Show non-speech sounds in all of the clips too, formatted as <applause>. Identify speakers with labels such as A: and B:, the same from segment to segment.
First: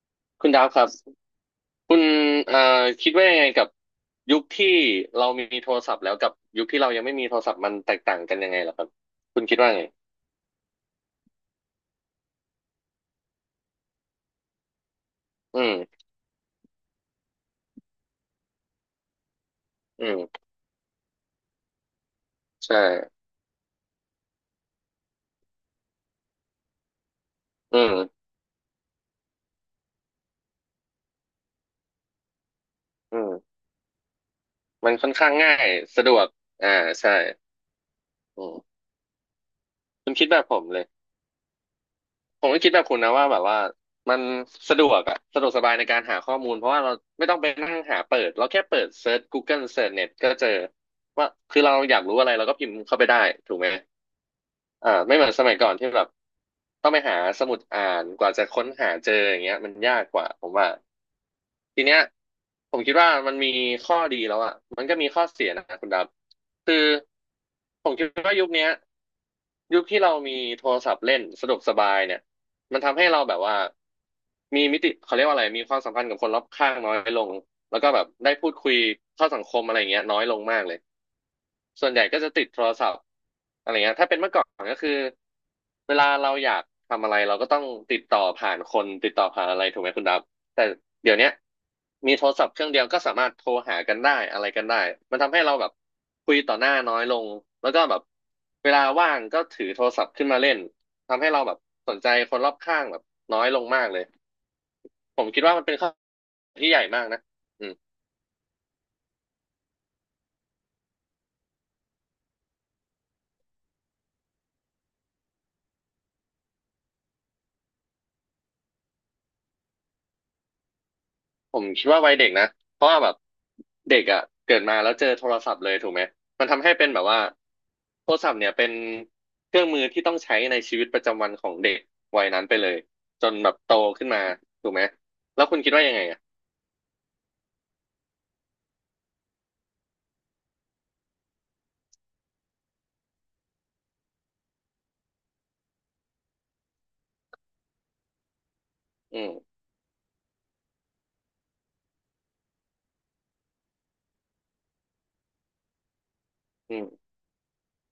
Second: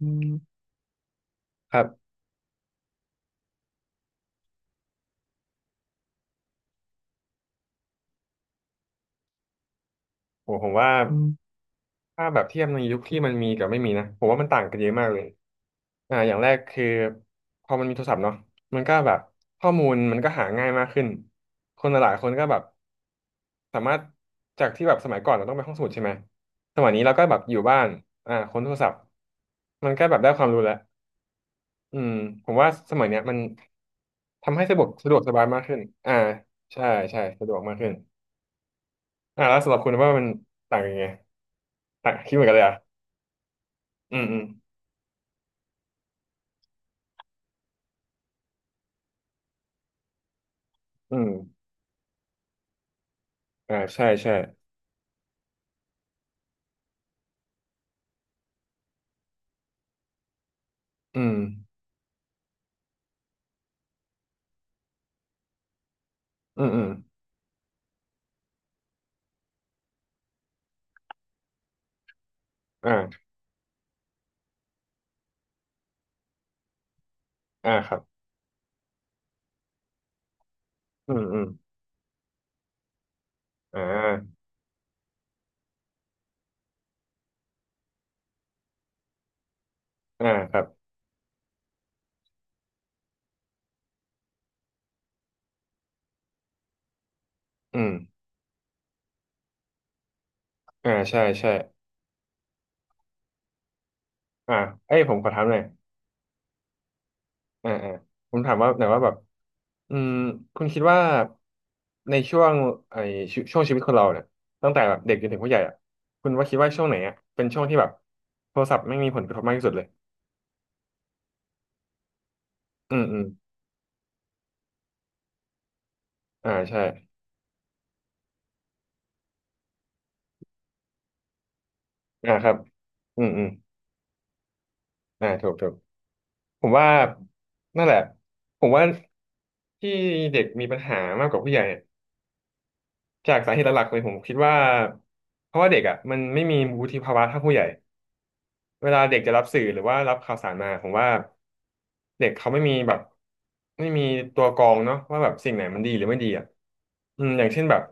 A: อื
B: คุณ
A: ม
B: ดาวครับ
A: ครั
B: คุณ
A: บ
B: เอ่อคิดว่ายังไงกับยุคที่เรามีโทรศัพท์แล้วกับยุคที่เรายังไม่มีโทรศัพท์มันแตกต่างกันยังไงล่ะครับคุณคิดว่าไง
A: ผมว่าถ้าแบบเทียบในยุคที่มันมีกับไม่มีนะผมว่ามันต่างกันเยอะมากเลย
B: อืม
A: อ่าอย่างแรกคือพอมันมีโทรศัพท์เนาะมันก็แบบข้อมูล
B: อื
A: มันก็
B: ม
A: หาง่ายมากขึ้นคนหลายๆคนก็แบบ
B: ใช่
A: สามารถจากที่แบบสมัยก่อนเราต้องไปห้องสมุดใช่ไหมสมัยนี้เราก็แบบอยู่
B: อื
A: บ้าน
B: ม
A: อ่าค้นโทรศัพท์มันก็แบบได้ความรู้แล้วอืมผมว่าสมัย
B: อื
A: เนี้ย
B: ม
A: มันทำให้สะดวก
B: มันค่อนข้า
A: ส
B: ง
A: บาย
B: ง่า
A: มาก
B: ย
A: ขึ้น
B: สะด
A: อ่า
B: วกอ่า
A: ใช่
B: ใช่
A: ใช่สะดวกมากขึ้น
B: อืม
A: อ่าแล้วสำหรับคุณ
B: คุ
A: ว่า
B: ณ
A: มั
B: คิ
A: น
B: ดแบบผม
A: ต่า
B: เล
A: ง
B: ย
A: ยังไง อ่ะคิดเห
B: ผ
A: มือน
B: ม
A: กัน
B: ก็
A: เลย
B: คิดแบบคุณ
A: อ่ะ
B: นะว่าแบบว่ามั
A: อื
B: น
A: มอืม
B: สะดวกอะสะดวกสบายในการหาข้อมูลเพราะว่าเราไม่ต้องไปนั่งหาเปิดเราแค่เปิดเซิร์ช Google เซิร์ชเน็ตก็เจอ
A: อื
B: ว่า
A: ม
B: คือเราอยากรู้อะไรเราก็พิมพ์เข้าไปได้ถูกไหม
A: อ่าใช่ใช่
B: อ่าไม่เหมือนสมัยก่อนที่แบบต้องไปหาสมุดอ่านกว่าจะค้นหาเจออย่างเงี้ยมันยากกว่าผมว่า
A: อืม
B: ทีเนี้ยผมคิดว่ามันมีข้อดีแล้วอ่ะมันก็มีข้อเสียนะคุณดับ
A: อืม
B: คื
A: อื
B: อ
A: ม
B: ผมคิดว่ายุคเนี้ย ยุคที่เรามีโทรศัพท์เล่นสะดวกสบายเนี่ยมันทำให้เรา
A: อ่า
B: แบบว่ามีมิติเขาเรียกว่าอะไรมีความสัมพันธ์กับคนรอบข้างน้อยลง
A: อ่า
B: แล้ว
A: ค
B: ก็
A: รั
B: แบ
A: บ
B: บได้พูดคุยเข้าสังคมอะไรอย่างเงี้ยน้อยลงมากเลย
A: อืมอืม
B: ส่วนใหญ่ก็จะติดโทรศัพท์อะไร
A: อ่
B: เงี้ยถ้าเป็นเมื่อ
A: า
B: ก่อนก็คือเวลาเราอยากทำอะไรเราก็ต้องติดต่อผ่านคนติดต่อผ่านอะไรถูกไหมคุณดับ
A: อ่าครั
B: แต่
A: บ
B: เดี๋ยวเนี้ยมีโทรศัพท์เครื่องเดียวก็สามารถโทรหากันได้อะไรกันได้ มันทำให้เราแบบคุยต่อหน้าน้อยลง แล้วก็
A: อืม
B: แบบเวลาว่างก็ถือโทรศัพท์ขึ้นมาเล่น
A: อ่าใช่
B: ทำให้เรา
A: ใช่
B: แบบสนใจคนรอบข้างแบบน้อยลงมากเลย
A: อ่าเอ้ยผม
B: ผ
A: ข
B: ม
A: อถา
B: คิด
A: มห
B: ว่า
A: น่อย
B: มันเป็นข้อที่ใหญ่มากนะอื
A: อ่า
B: ม
A: อ่าผมถามว่าหน่อยว่าแบบอืมคุณคิดว่าในช่วงไอ้ช่วงชีวิตคนเราเนี่ยตั้งแต่แบบเด็กจนถึงผู้ใหญ่อ่ะคุณว่าคิดว่าช่วงไหนอ่ะเป็นช่วงที่แบบโทรศัพท์ไม่มีผลกระทบมากที่สุดเลย
B: ผมคิดว่าวัยเด็กนะเพราะ
A: อื
B: ว่า
A: ม
B: แบบ
A: อืม
B: เด็กอ่ะเกิดมาแล้วเจอโทรศัพท์เลยถูกไหมมัน
A: อ่า
B: ทำให้
A: ใช่
B: เป็นแบบว่าโทรศัพท์เนี่ยเป็นเครื่องมือที่ต้องใช้ในชีวิตประจำวันของเด็กวัย
A: อ่า
B: นั้น
A: ครั
B: ไป
A: บ
B: เลย
A: อื
B: จ
A: ม
B: น
A: อืม
B: แบบโตขึ้นมาถูกไหม
A: อ่า
B: แล้ว
A: ถูก
B: คุณ
A: ถู
B: คิด
A: ก
B: ว่ายังไงอ่ะ
A: ผมว่านั่นแหละผมว่าที่เด็กมีปัญหามากกว่าผู้ใหญ่เนี่ยจากสาเหตุหลักๆเลยผมคิดว่าเพราะว่าเด็กอ่ะมันไม่มีวุฒิภาวะเท่าผู้ใหญ่เวลาเด็
B: อื
A: กจะรับ
B: ม
A: สื่อหรือว่ารับข่าวสารมาผมว่าเด็กเขาไม่มีแบบไม่มีตัวกรองเนาะว่าแบบสิ่งไหนมันดีหรือไม่ดีอ่ะ
B: อืม
A: อืมอย่างเช่นแบบ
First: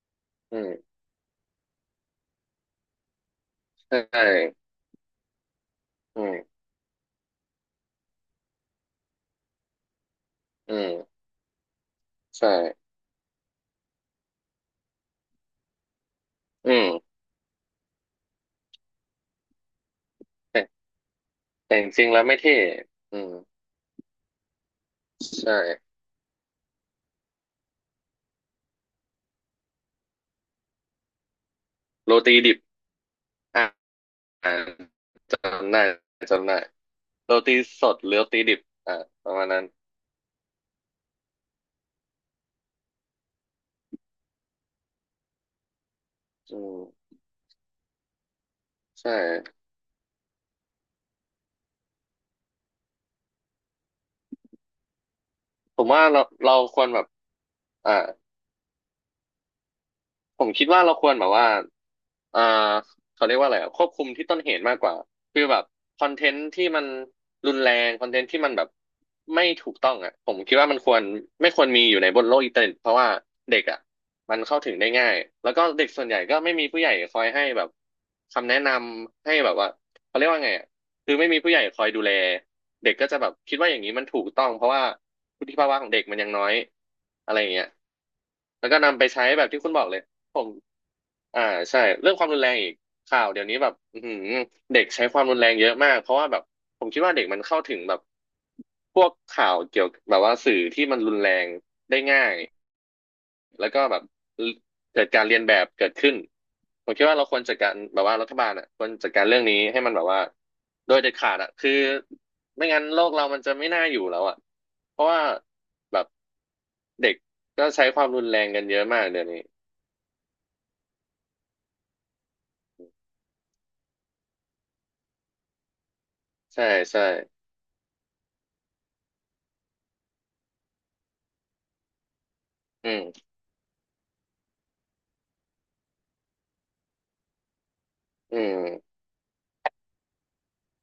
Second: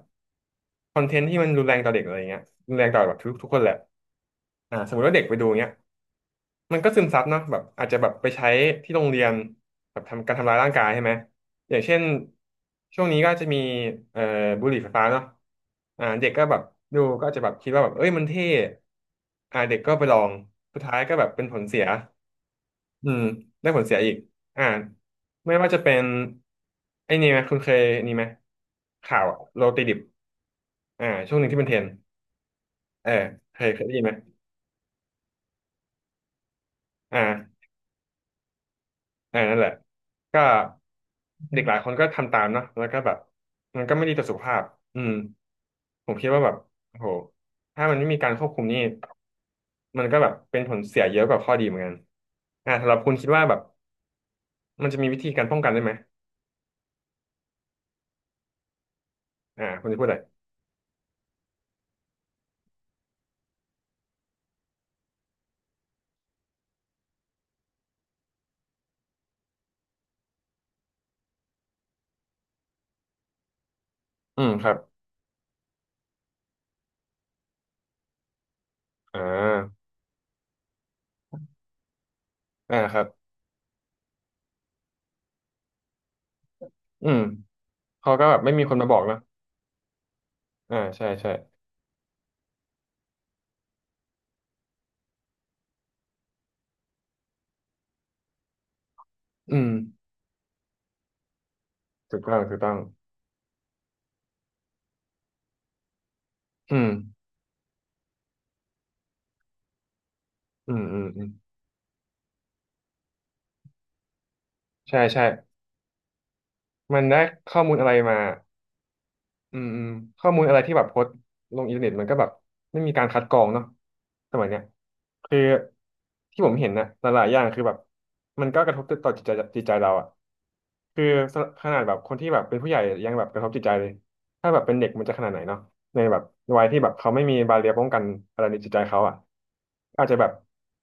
B: อื
A: ค
B: ม
A: อนเทนต์ที่มันรุนแรงต่อเด็กอะไรเงี้ยรุนแรงต่อแบบทุกคนแหละ
B: ใช่
A: อ่าสมมติว่าเด็กไปดูเงี้ย
B: อืม
A: มันก็ซึมซับเนาะแบบอาจจะแบบไปใช้ที่โรงเรียนแบบทำการทำร้ายร่าง
B: อื
A: กายใช่ไหม
B: ม
A: อย่างเช่น
B: ใช่
A: ช่วงนี้ก็จะมีเอ่อบุหรี่ไฟฟ้าเนาะอ่าเด็กก็แบบ
B: อื
A: ดู
B: ม
A: ก็อาจจะแบบคิดว่าแบบเอ้ยมันเท่อ่าเด็กก็ไปลอง
B: แต่
A: สุดท้ายก็แบบเป็นผล
B: แต่
A: เสีย
B: จริงๆแล้วไม่เท่
A: อื
B: อื
A: ม
B: ม
A: ได้ผลเสียอีกอ่า
B: ใช่
A: ไม่ว่าจะเป็นไอ้นี่ไหมคุณเคยนี่ไหมข่าวอะโรตีดิบอ่าช่วงหนึ่งที่เป็นเทรนด์
B: โรตีดิบ
A: เออเค
B: อ่า
A: ยได้ยินไหม
B: จำได้จำได้
A: อ
B: โรตี
A: ่า
B: สดหรือโรตีดิบอ่าป
A: เอ
B: ระ
A: อ
B: มาณ
A: นั่น
B: นั้น
A: แหละก็เด็กหลายคนก็ทำตามเนาะแล้วก็แบบมันก็ไม่ดีต่อสุขภาพอืมผมคิดว่าแบ
B: อ
A: บโอ้โห
B: ืม
A: ถ้ามันไม่มีการควบคุมนี่
B: ใช่
A: มันก็แบบเป็นผลเสียเยอะกว่าข้อดีเหมือนกันอ่าสำหรับคุณคิดว่าแบบมันจะมีวิธีการป้องกัน
B: ผ
A: ได้
B: ม
A: ไหม
B: ว่าเราควรแบบอ่า
A: อ่าคุณจะพูดอะไร
B: ผมคิดว่าเราควรแบบว่าเอ่อเขาเรียกว่าอะไรอะควบคุมที่ต้นเหตุมากกว่าคือแบบคอนเทนต์ที่มันรุนแรงคอนเทนต์ที่มันแบบไม่ถูกต้องอ่ะผมคิดว่ามันควรไม่ควรมีอยู่ในบนโลกอินเทอร์เน็ตเพราะว่าเด็กอ่ะมัน
A: อืม
B: เข้า
A: ค
B: ถึ
A: รั
B: ง
A: บ
B: ได้ง่ายแล้วก็เด็กส่วนใหญ่ก็ไม่มีผู้ใหญ่คอยให้แบบคำแนะน
A: อ่
B: ำให้แบบว่า
A: า
B: เขาเรียกว่าไงอ่ะคือไม่มีผู้ใหญ่คอยดูแล
A: อ่า
B: เด็
A: ค
B: ก
A: รับ
B: ก็จะแบบคิดว่าอย่างนี้มันถูกต้องเพราะว่าวุฒิภาวะของเด็กมันยังน้อย
A: อืม
B: อะไรอย่างเงี้ย
A: เขาก็แบบไม่มี
B: แล้ว
A: คน
B: ก็
A: มาบอ
B: นำ
A: ก
B: ไป
A: เนอะ
B: ใช้แบบที่คุณบอกเลย ผม
A: อ่าใช่ใช่
B: อ่าใช่เรื่องความรุนแรงอีกข่าวเดี๋ยวนี้แบบอือหือเด็กใช้ความรุนแรงเยอะมากเพราะว่าแบบผมคิดว่าเด็กมันเข้าถึงแบบพวกข่า
A: อื
B: ว
A: ม
B: เกี่ยวกับแบบว่าสื่อที่มันรุนแรงได้
A: ถู
B: ง่า
A: ก
B: ย
A: ต้องถูกต้อง
B: แล้วก็แบบเกิดการเรียนแบบเกิดขึ้น
A: อื
B: ผ
A: ม
B: มคิดว่าเราควรจัดการแบบว่ารัฐบาลอ่ะควรจัดการเรื่องนี้ให้มันแบบว่า
A: อืม
B: โด
A: อื
B: ย
A: ม
B: เด็ด
A: อืม
B: ขาดอ่ะคือไม่งั้นโลกเรามันจะไม่น่าอยู่แล้วอ่ะเพ
A: ใช่
B: ราะว่า
A: ใช่
B: แบบ
A: มัน
B: เด็ก
A: ได้ข้อ
B: ก็
A: มูล
B: ใช้
A: อะไร
B: ความ
A: มา
B: รุนแรงกันเยอะมากเดี๋ยวนี้
A: อืมอืมข้อมูลอะไรที่แบบโพสต์ลงอินเทอร์เน็ตมันก็แบบไม่มีการคัดกรองเนาะสมัยเนี้ยคือที่ผม
B: ใช่
A: เห็นนะ
B: ใช่
A: หลายๆอย่างคือแบบมันก็กระทบต่อจิตใจเราอะคือขนาดแบบคนที่แบบเป็นผู้ใหญ่
B: อื
A: ยังแบ
B: ม
A: บกระทบจิตใจเลยถ้าแบบเป็นเด็กมันจะขนาดไหนเนาะในแบบวัยที่แบบเขาไม่มีบาเรียร์ป้องกัน
B: อื
A: อะไรในจิตใจ
B: ม
A: เขาอะอาจจะแบบ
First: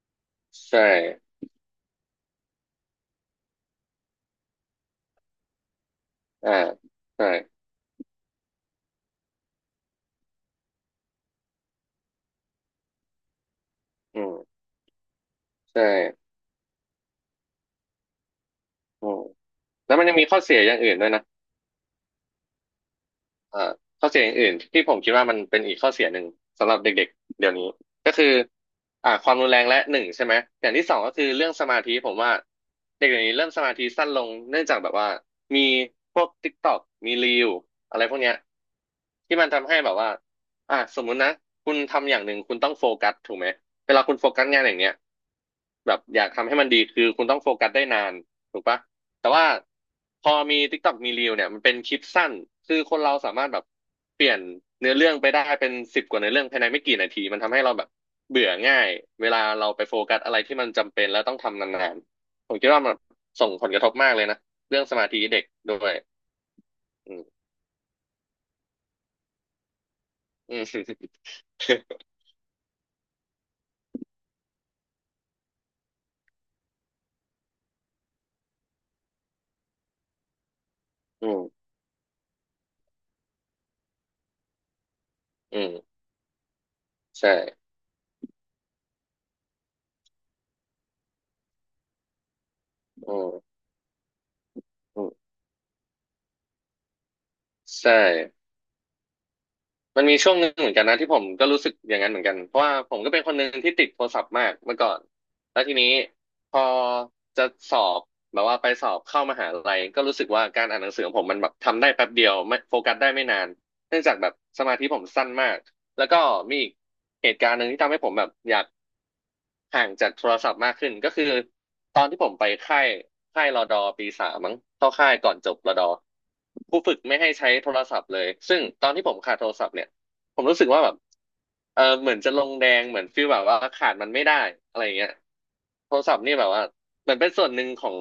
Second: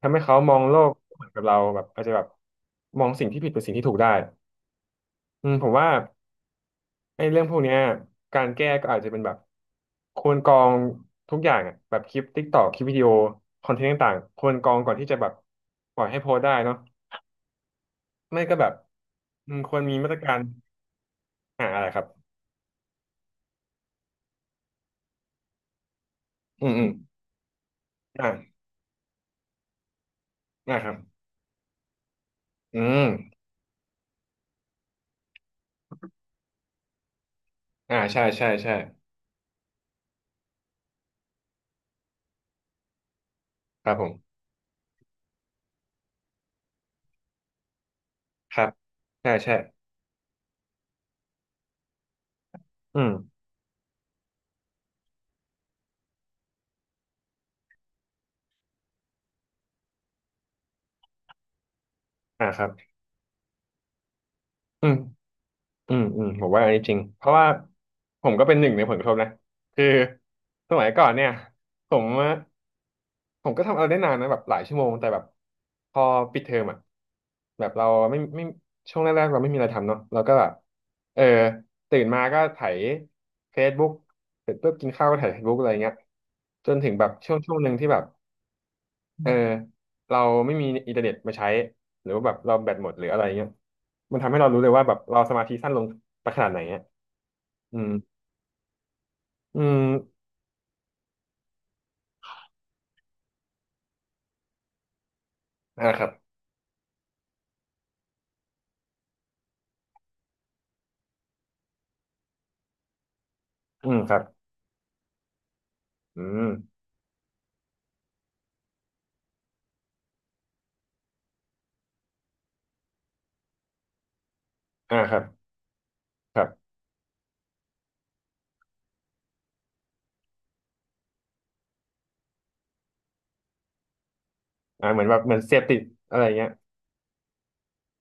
A: ทำให้เขามองโล
B: ใช่
A: กไม่เหมือนกับเราแบบอาจจะแบบมองสิ่งที่ผิดเป็นสิ่งที่ถูกได้อืมผมว่า
B: อ่า
A: ไอ้
B: ใช่
A: เรื่องพวกเนี้ยการแก้ก็อาจจะเป็นแบบควรกรองทุกอย่างอะแบบคลิปติ๊กตอกคลิปวิดีโอคอนเทนต์ต่าง
B: อื
A: ๆคว
B: ม
A: รกรองก่อนที่จะแบบ
B: ใช่
A: ปล่อยให้โพสต์ได้เนาะไม่ก็แบบ
B: อืม
A: อืมควร
B: แล้
A: มี
B: วมัน
A: มา
B: ยั
A: ต
B: ง
A: ร
B: มี
A: กา
B: ข้อ
A: ร
B: เสียอย่างอื่นด้วยนะ
A: อ่าอะไรครับ
B: เอ่อข้อเสียอื่นๆที่ผมคิดว่ามันเป็นอีกข้อเสียหนึ่ง
A: อื
B: สำ
A: ม
B: หรับ
A: อืม
B: เด็กๆเดี๋ยวนี้ก็คือ
A: อ่า
B: อ่าความรุนแรงและหนึ่งใช่ไหมอย่าง
A: อ่า
B: ที่
A: ครั
B: สอ
A: บ
B: งก็คือเรื่องสมาธิผมว่า
A: อื
B: เด็กเดี๋ยว
A: ม
B: นี้เริ่มสมาธิสั้นลงเนื่องจากแบบว่ามีพวก TikTok มี Reel
A: อ่า
B: อะไรพวก
A: ใช่
B: เนี้ย
A: ใช่ใช่
B: ที่มันทำให้แบบว่าอ่าสมมุตินะคุณทำอย่างหนึ่งคุณต้องโฟกัสถูกไหม
A: ค
B: เว
A: รับ
B: ลา
A: ผ
B: คุณโฟ
A: ม
B: กัสงานอย่างเนี้ยแบบอยากทำให้มันดีคือคุณต้องโฟกัสได้นาน
A: ค
B: ถู
A: รั
B: ก
A: บ
B: ปะ แต่
A: ใช่
B: ว่า
A: ใช่
B: พอมี TikTok มี Reel เนี่ยมันเป็นคลิปสั้นคือค
A: อื
B: น
A: ม
B: เราสามารถแบบเปลี่ยนเนื้อเรื่องไปได้เป็นสิบกว่าเนื้อเรื่องภายในไม่กี่นาทีมันทำให้เราแบบเบื่อง่ายเวลาเราไปโฟกัสอะไรที่มันจำเป็นแล้วต้องทำนาน
A: อ่า
B: ๆผม
A: ครั
B: คิด
A: บ
B: ว่ามันส่งผลกระทบมากเลยนะเรื่อ
A: อื
B: งส
A: ม
B: มาธิเด็กด้ว
A: อื
B: ย
A: มอืมผมว่าอันนี้จริง
B: อื
A: เพ
B: ม
A: ราะว่าผมก็เป็นหนึ่งในผลกระทบนะคือ
B: อืม
A: สมัยก่อนเนี่ยผม
B: <laughs>
A: อะผมก็ทำอะไรได้นานนะแบบหลายชั่วโมงแต่แบบพอปิดเทอมอ่ะแบบเราไม่ช่วงแรกๆเราไม่มีอะไรทำเนาะเราก็แบบเออ
B: อืม
A: ตื่นมาก็ไถ Facebook เสร็จปุ๊บกินข้าวก็ไถ Facebook
B: อื
A: อะไรเงี้
B: ม
A: ยจนถึงแบบ
B: ใช่
A: ช่วงหนึ่งที่แบบ เออเราไม่มีอินเทอร์เน็ตมาใช้หรือว่าแบบเราแบตหมดหรือ
B: อื
A: อะไรเงี้ย
B: ม
A: มันทำให้เรารู้เลยว่าแบบ
B: อื
A: เรา
B: ม
A: สมาธิสั้นลงไปขนาดไหนอ่ะอืม
B: ใช่
A: อืม
B: มันมีช่วงหนึ่งเหมือนกันนะที่ผมก็รู้สึกอย่างนั้นเหมือนกันเพราะว่าผมก็เป็นคนหนึ่งที่ติดโทรศัพท์มากเมื่อก่อนแล้วที
A: อ่า
B: นี้
A: ครับ
B: พอจะสอบแบบว่าไปสอบเข้ามหาลัยก็รู้สึกว่าการอ่านหนังสือของผมมันแบบทำได้แป๊บเดียวไม่โฟกัสได้ไม่นาน
A: อืม
B: เนื่อง
A: ค
B: จาก
A: รับ
B: แบบสมาธิผมสั้นมากแล้วก็
A: อืม
B: มีอีกเหตุการณ์หนึ่งที่ทำให้ผมแบบอยาก ห่างจากโทรศัพท์มากขึ้นก็คือตอนที่ผมไปค่ายค่ายรดอปีสามมั้งเข้า
A: อ่า
B: ค่า
A: ค
B: ย
A: รับ
B: ก่อนจบรดอ
A: ครับ
B: ผู้ฝึกไม่ให้ใช้โทรศัพท์เลยซึ่งตอนที่ผมขาดโทรศัพท์เนี่ยผมรู้สึกว่าแบบเออเหมือนจะลงแดงเหมือนฟีลแบบว่าขาดมันไม่ได้อะไร
A: อ่า
B: อย่าง
A: เหมือ
B: เงี้
A: น
B: ย
A: แบบเหมือนเสพติด
B: โทรศั
A: อะ
B: พ
A: ไร
B: ท์นี่แบ
A: เงี้ย
B: บว่าเหมือนเป็นส่วนหนึ่งของ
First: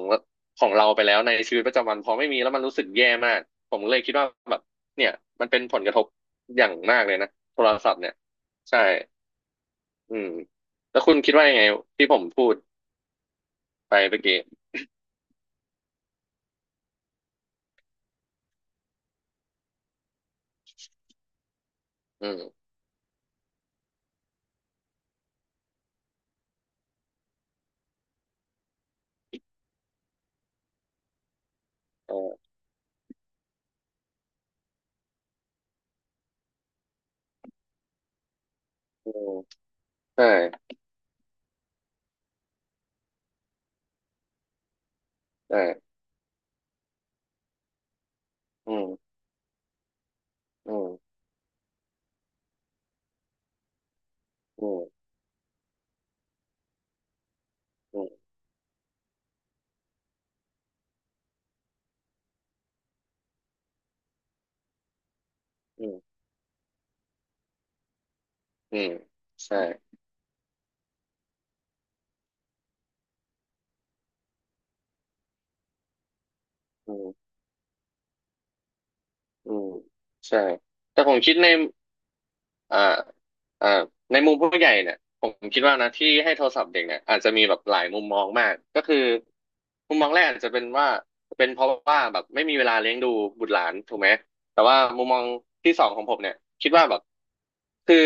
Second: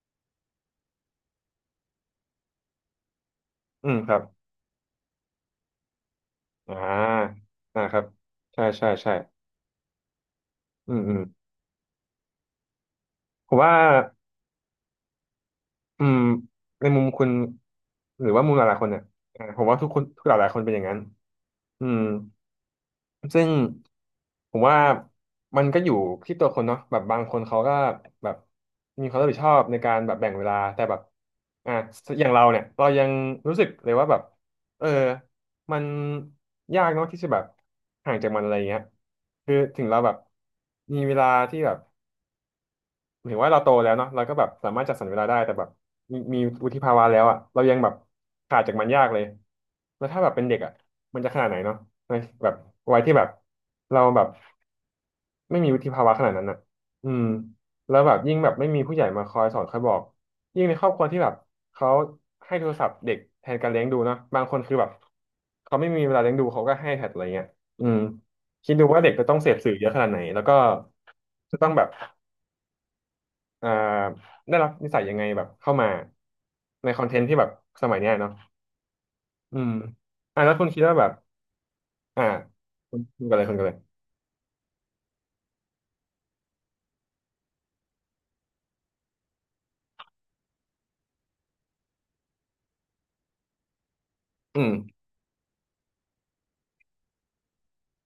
B: ของเราไปแล้วในชีวิตประจำวันพอไม่มีแล้วมันรู้สึกแย่มากผม
A: อื
B: เล
A: ม
B: ย
A: ค
B: คิด
A: รับ
B: ว่าแบบเนี่ยมันเป็นผลกระทบอย่า
A: อ่
B: งมากเลยนะ
A: า
B: โทร
A: อ่า
B: ศัพ
A: ค
B: ท์
A: รับ
B: เนี่ย
A: ใช่
B: ใช่
A: ใช่ใช่
B: อืม
A: อื
B: แล้
A: ม
B: วคุ
A: อื
B: ณ
A: ม
B: คิดว่ายังไงที่ผมพูด
A: ผมว่า
B: ไปเมื่อกี้
A: อืมในมุมคุณหรือว่ามุมหลายๆคนเนี่ยอ่าผมว่าทุกคนทุกหลายๆคนเป็นอย่างนั้นอืม
B: อืม
A: ซึ่งผมว่ามันก็อยู่ที่ตัวคนเนาะแบบบางคนเขาก็แบบมีความรับผิดชอบในการแบบแบ่งเวลาแต่แบบอ่ะ
B: เอ
A: อย่างเรา
B: อ
A: เนี่ยเรายังรู้สึกเลยว่าแบบเออมันยากเนาะที่จะแบบห่างจากมันอะไรเงี้ย
B: อืม
A: คือถึงเราแบบ
B: ใช่
A: มีเวลาที่แบบ ถึงว่าเราโตแล้วเนาะเราก็แบบสามารถจัดสรรเวลาได้แต่
B: ใช่
A: แบบมีวุฒิภาวะแล้วอ่ะเรายังแบบขาดจา
B: อื
A: กมัน
B: ม
A: ยากเลยแล้วถ้าแบบเป็นเด็กอ่ะ
B: อืม
A: มันจะขนาดไหนเนาะในแบบวัยที่แบบเราแบบ
B: อืม
A: ไม่มีวุฒิภาวะขนาดนั้นอ่ะอืมแล้
B: อื
A: ว
B: ม
A: แบบยิ่งแบบไม่มีผู้ใหญ่มาคอยสอนคอยบอกยิ่งในครอบครัวที่แบบเขาให้โทรศัพท์เด็กแทนการเลี้ยงดูเนาะบางคนคือแบบเขา
B: อื
A: ไม่
B: ม
A: มีเวลาเลี้ยงดูเขาก็ให้แทนอะไรเงี้ยอืมคิด
B: อื
A: ดู
B: ม
A: ว่าเด็กจะต้องเส
B: ใช่
A: พสื่อเยอะขนาดไหนแล้วก็จะต้องแบบ เอ่อได้รับนิสัยยังไงแบบเข้ามาใน
B: อื
A: คอนเท
B: ม
A: นต์ที่แบบสมัยเนี้ยเนาะ
B: อื
A: อื
B: ม
A: ม
B: ใช่
A: อ่าแล้วคุณคิดว่า
B: แต่
A: แบ
B: ผ
A: บ
B: มคิดใน
A: อ่า
B: อ่า
A: คุณคุณกันเลยคุณกัน
B: อ่า
A: เลย
B: ในมุมผู้ใหญ่เนี่ยผมคิดว่านะที่ให้โทรศัพท์เด็กเนี่ยอาจจะมีแบบหลายมุมมองมากก็คือมุมมองแรกอาจจะเป็นว่าเป็นเพราะว่าแบบไม่มีเวลาเลี้ยงดูบุตรหลานถูกไหม
A: อื
B: แต่
A: ม
B: ว่ามุมมองที่สองของผมเนี่ยคิดว่าแบบคือ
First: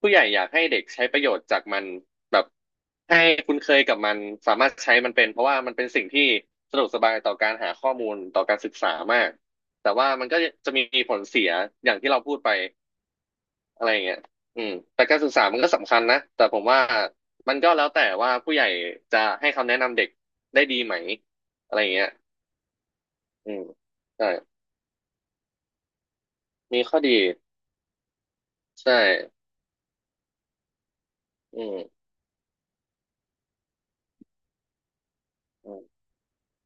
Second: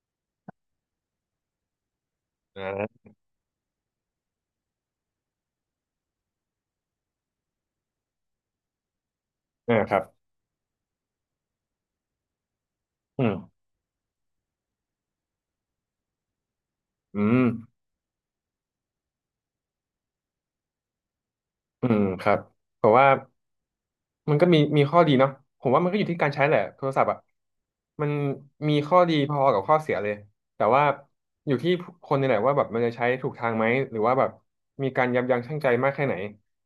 B: ผู้ใหญ่อยากให้เด็กใช้ประโยชน์จากมันแบบ
A: อ่า
B: ให้คุ้นเคยกับมันสามารถใช้มันเป็นเพราะว่ามันเป็นสิ่งที่สะดวกสบายต่อการหาข้อมูลต่อการศึกษามาก
A: อ่า
B: แต่
A: ครับ
B: ว่ามันก็จะมีผลเสียอย่างที่เราพูดไป
A: อืม
B: อะไรอย่างเงี้ยอืมแต่การศึกษามันก็สำคัญนะ แต่ผมว่า
A: อืม
B: มันก็แล้วแต่ว่าผู้ใหญ่จะให้คำแนะนำเด็กได้ดีไหม อะไรอ
A: อื
B: ย่าง
A: ม
B: เงี้ย
A: ครับผมว่า
B: อืมใช่
A: มันก็มีข้อดีเนาะผมว่ามันก็อยู่ที่การใช้แหละโท
B: มี
A: ร
B: ข้อ
A: ศัพท์
B: ดี
A: อ่ะมันมี
B: ใช่
A: ข้อดีพอกับข้อเสียเลยแต่ว่าอยู่
B: อื
A: ที่
B: ม
A: คนนี่แหละว่าแบบมันจะใช้ถูกทางไหมหรือว่าแบบมีการยับยั้งชั่งใจ
B: อืม
A: มากแค่ไหน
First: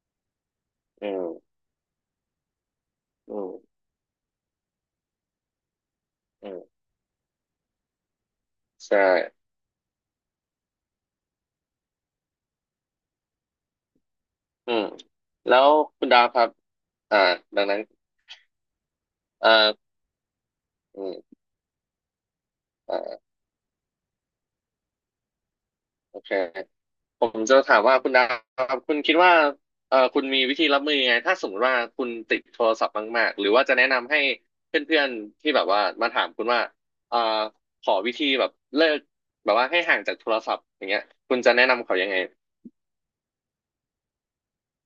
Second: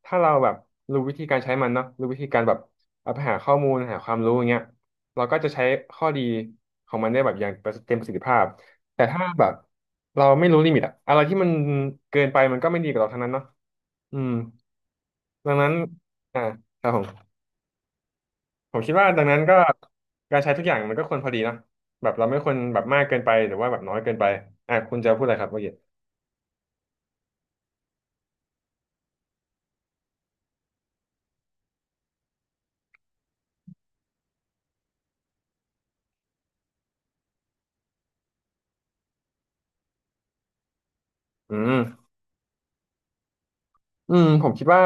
A: ถ้าเราแบบรู้
B: อื
A: วิธีการใช้
B: ม
A: มันเนาะรู้วิธีการแบบเอาไป
B: อื
A: หาข้อมูล
B: ม
A: หาความรู้อย่างเงี้ยเราก็จะใช้ข้อดี
B: อืม
A: ของมันได้แบบอย่างเต็มประสิทธิภาพ
B: ใช่
A: แต่ถ้าแบบเราไม่รู้ลิมิตอะอะไรที่มันเกินไปมันก็ไม่ดีกับเราทั้งนั้นเนาะอืม
B: อืม
A: ดัง
B: แล้ว
A: นั้น
B: คุณดาวค
A: อ่า
B: รับ
A: ครับผ
B: อ่า
A: ม
B: ดังนั้น
A: ผมคิดว่าดังนั้นก็
B: อ่า
A: การใช้ทุกอย่างมัน
B: อื
A: ก็ควรพอ
B: ม
A: ดีเนาะแบบเราไม่ควรแบบ
B: อ่
A: มากเกินไป
B: า
A: หรือว่าแบบน้อยเกินไปอ่ะคุณจะพูดอะไรครับเมื่อกี้
B: โอเค ผมจะถามว่าคุณดาวครับคุณคิดว่าคุณมีวิธีรับมือยังไงถ้าสมมติว่าคุณติดโทรศัพท์มากๆหรือว่าจะแนะนำให้เพื่อนๆที่แบบว่ามาถามคุณว่าเอ่อขอวิธีแบบเลิกแบบว่าให้ห่างจากโทรศัพท์อย่างเงี้ยคุณจะ
A: อื
B: แนะนำเขายั
A: ม
B: งไง
A: อืมผมคิดว่า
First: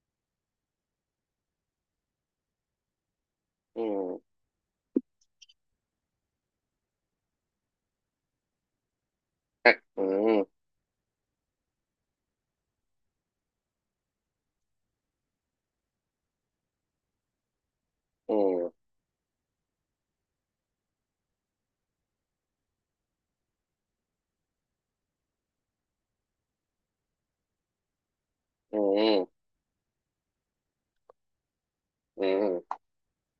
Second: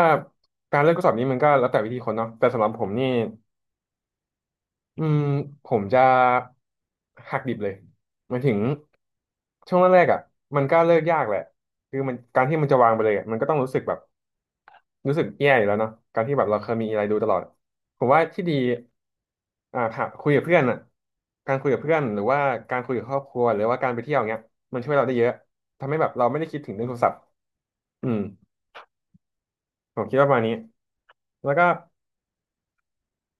A: การเลือกข้อสอบนี้มันก็แล้วแต่วิธีคนเนาะแต่สำหรับผมนี่
B: อืม
A: อืมผมจะหักดิบเลยหมายถึงช่วงแร
B: อื
A: กๆอ่ะมัน
B: ม
A: ก็เลิกยากแหละคือมันการที่มันจะวางไปเลยอะมันก็ต้องรู้สึกแบบ รู้สึกแย่อยู่แล้วเนาะการที่แบบเราเคยมีอะไรดูตลอดผมว่า
B: อื
A: ที่ดี
B: ม
A: อ่าค่ะคุยกับเพื่อนอ่ะการคุยกับเพื่อนหรือว่าการคุยกับครอบครัวหรือว่าการไปเที่ยวเงี้ยมันช่วยเราได้เยอะทำให้แบบเราไม่ได้คิดถึงเรื่องโทรศัพท์อืม
B: อืม
A: ผมคิดว่าประมาณนี้แล้วก็
B: อืม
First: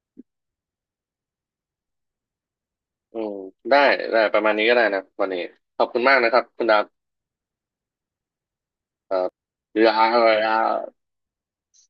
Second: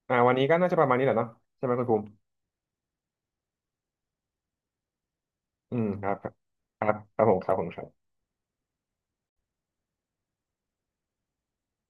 A: อ่าวันนี้ก็น่าจะประมาณนี้แหละเนาะใช่ไหมคุณภูมิ
B: อืมได้ได้ประมาณนี้ก็ได้นะวันนี้
A: อื
B: ขอ
A: ม
B: บคุณ
A: ครับ
B: มาก
A: ครั
B: นะ
A: บ
B: ครับคุณดา
A: ค
B: ว
A: รับครับผมครับผมครับ
B: ครับเอ่อ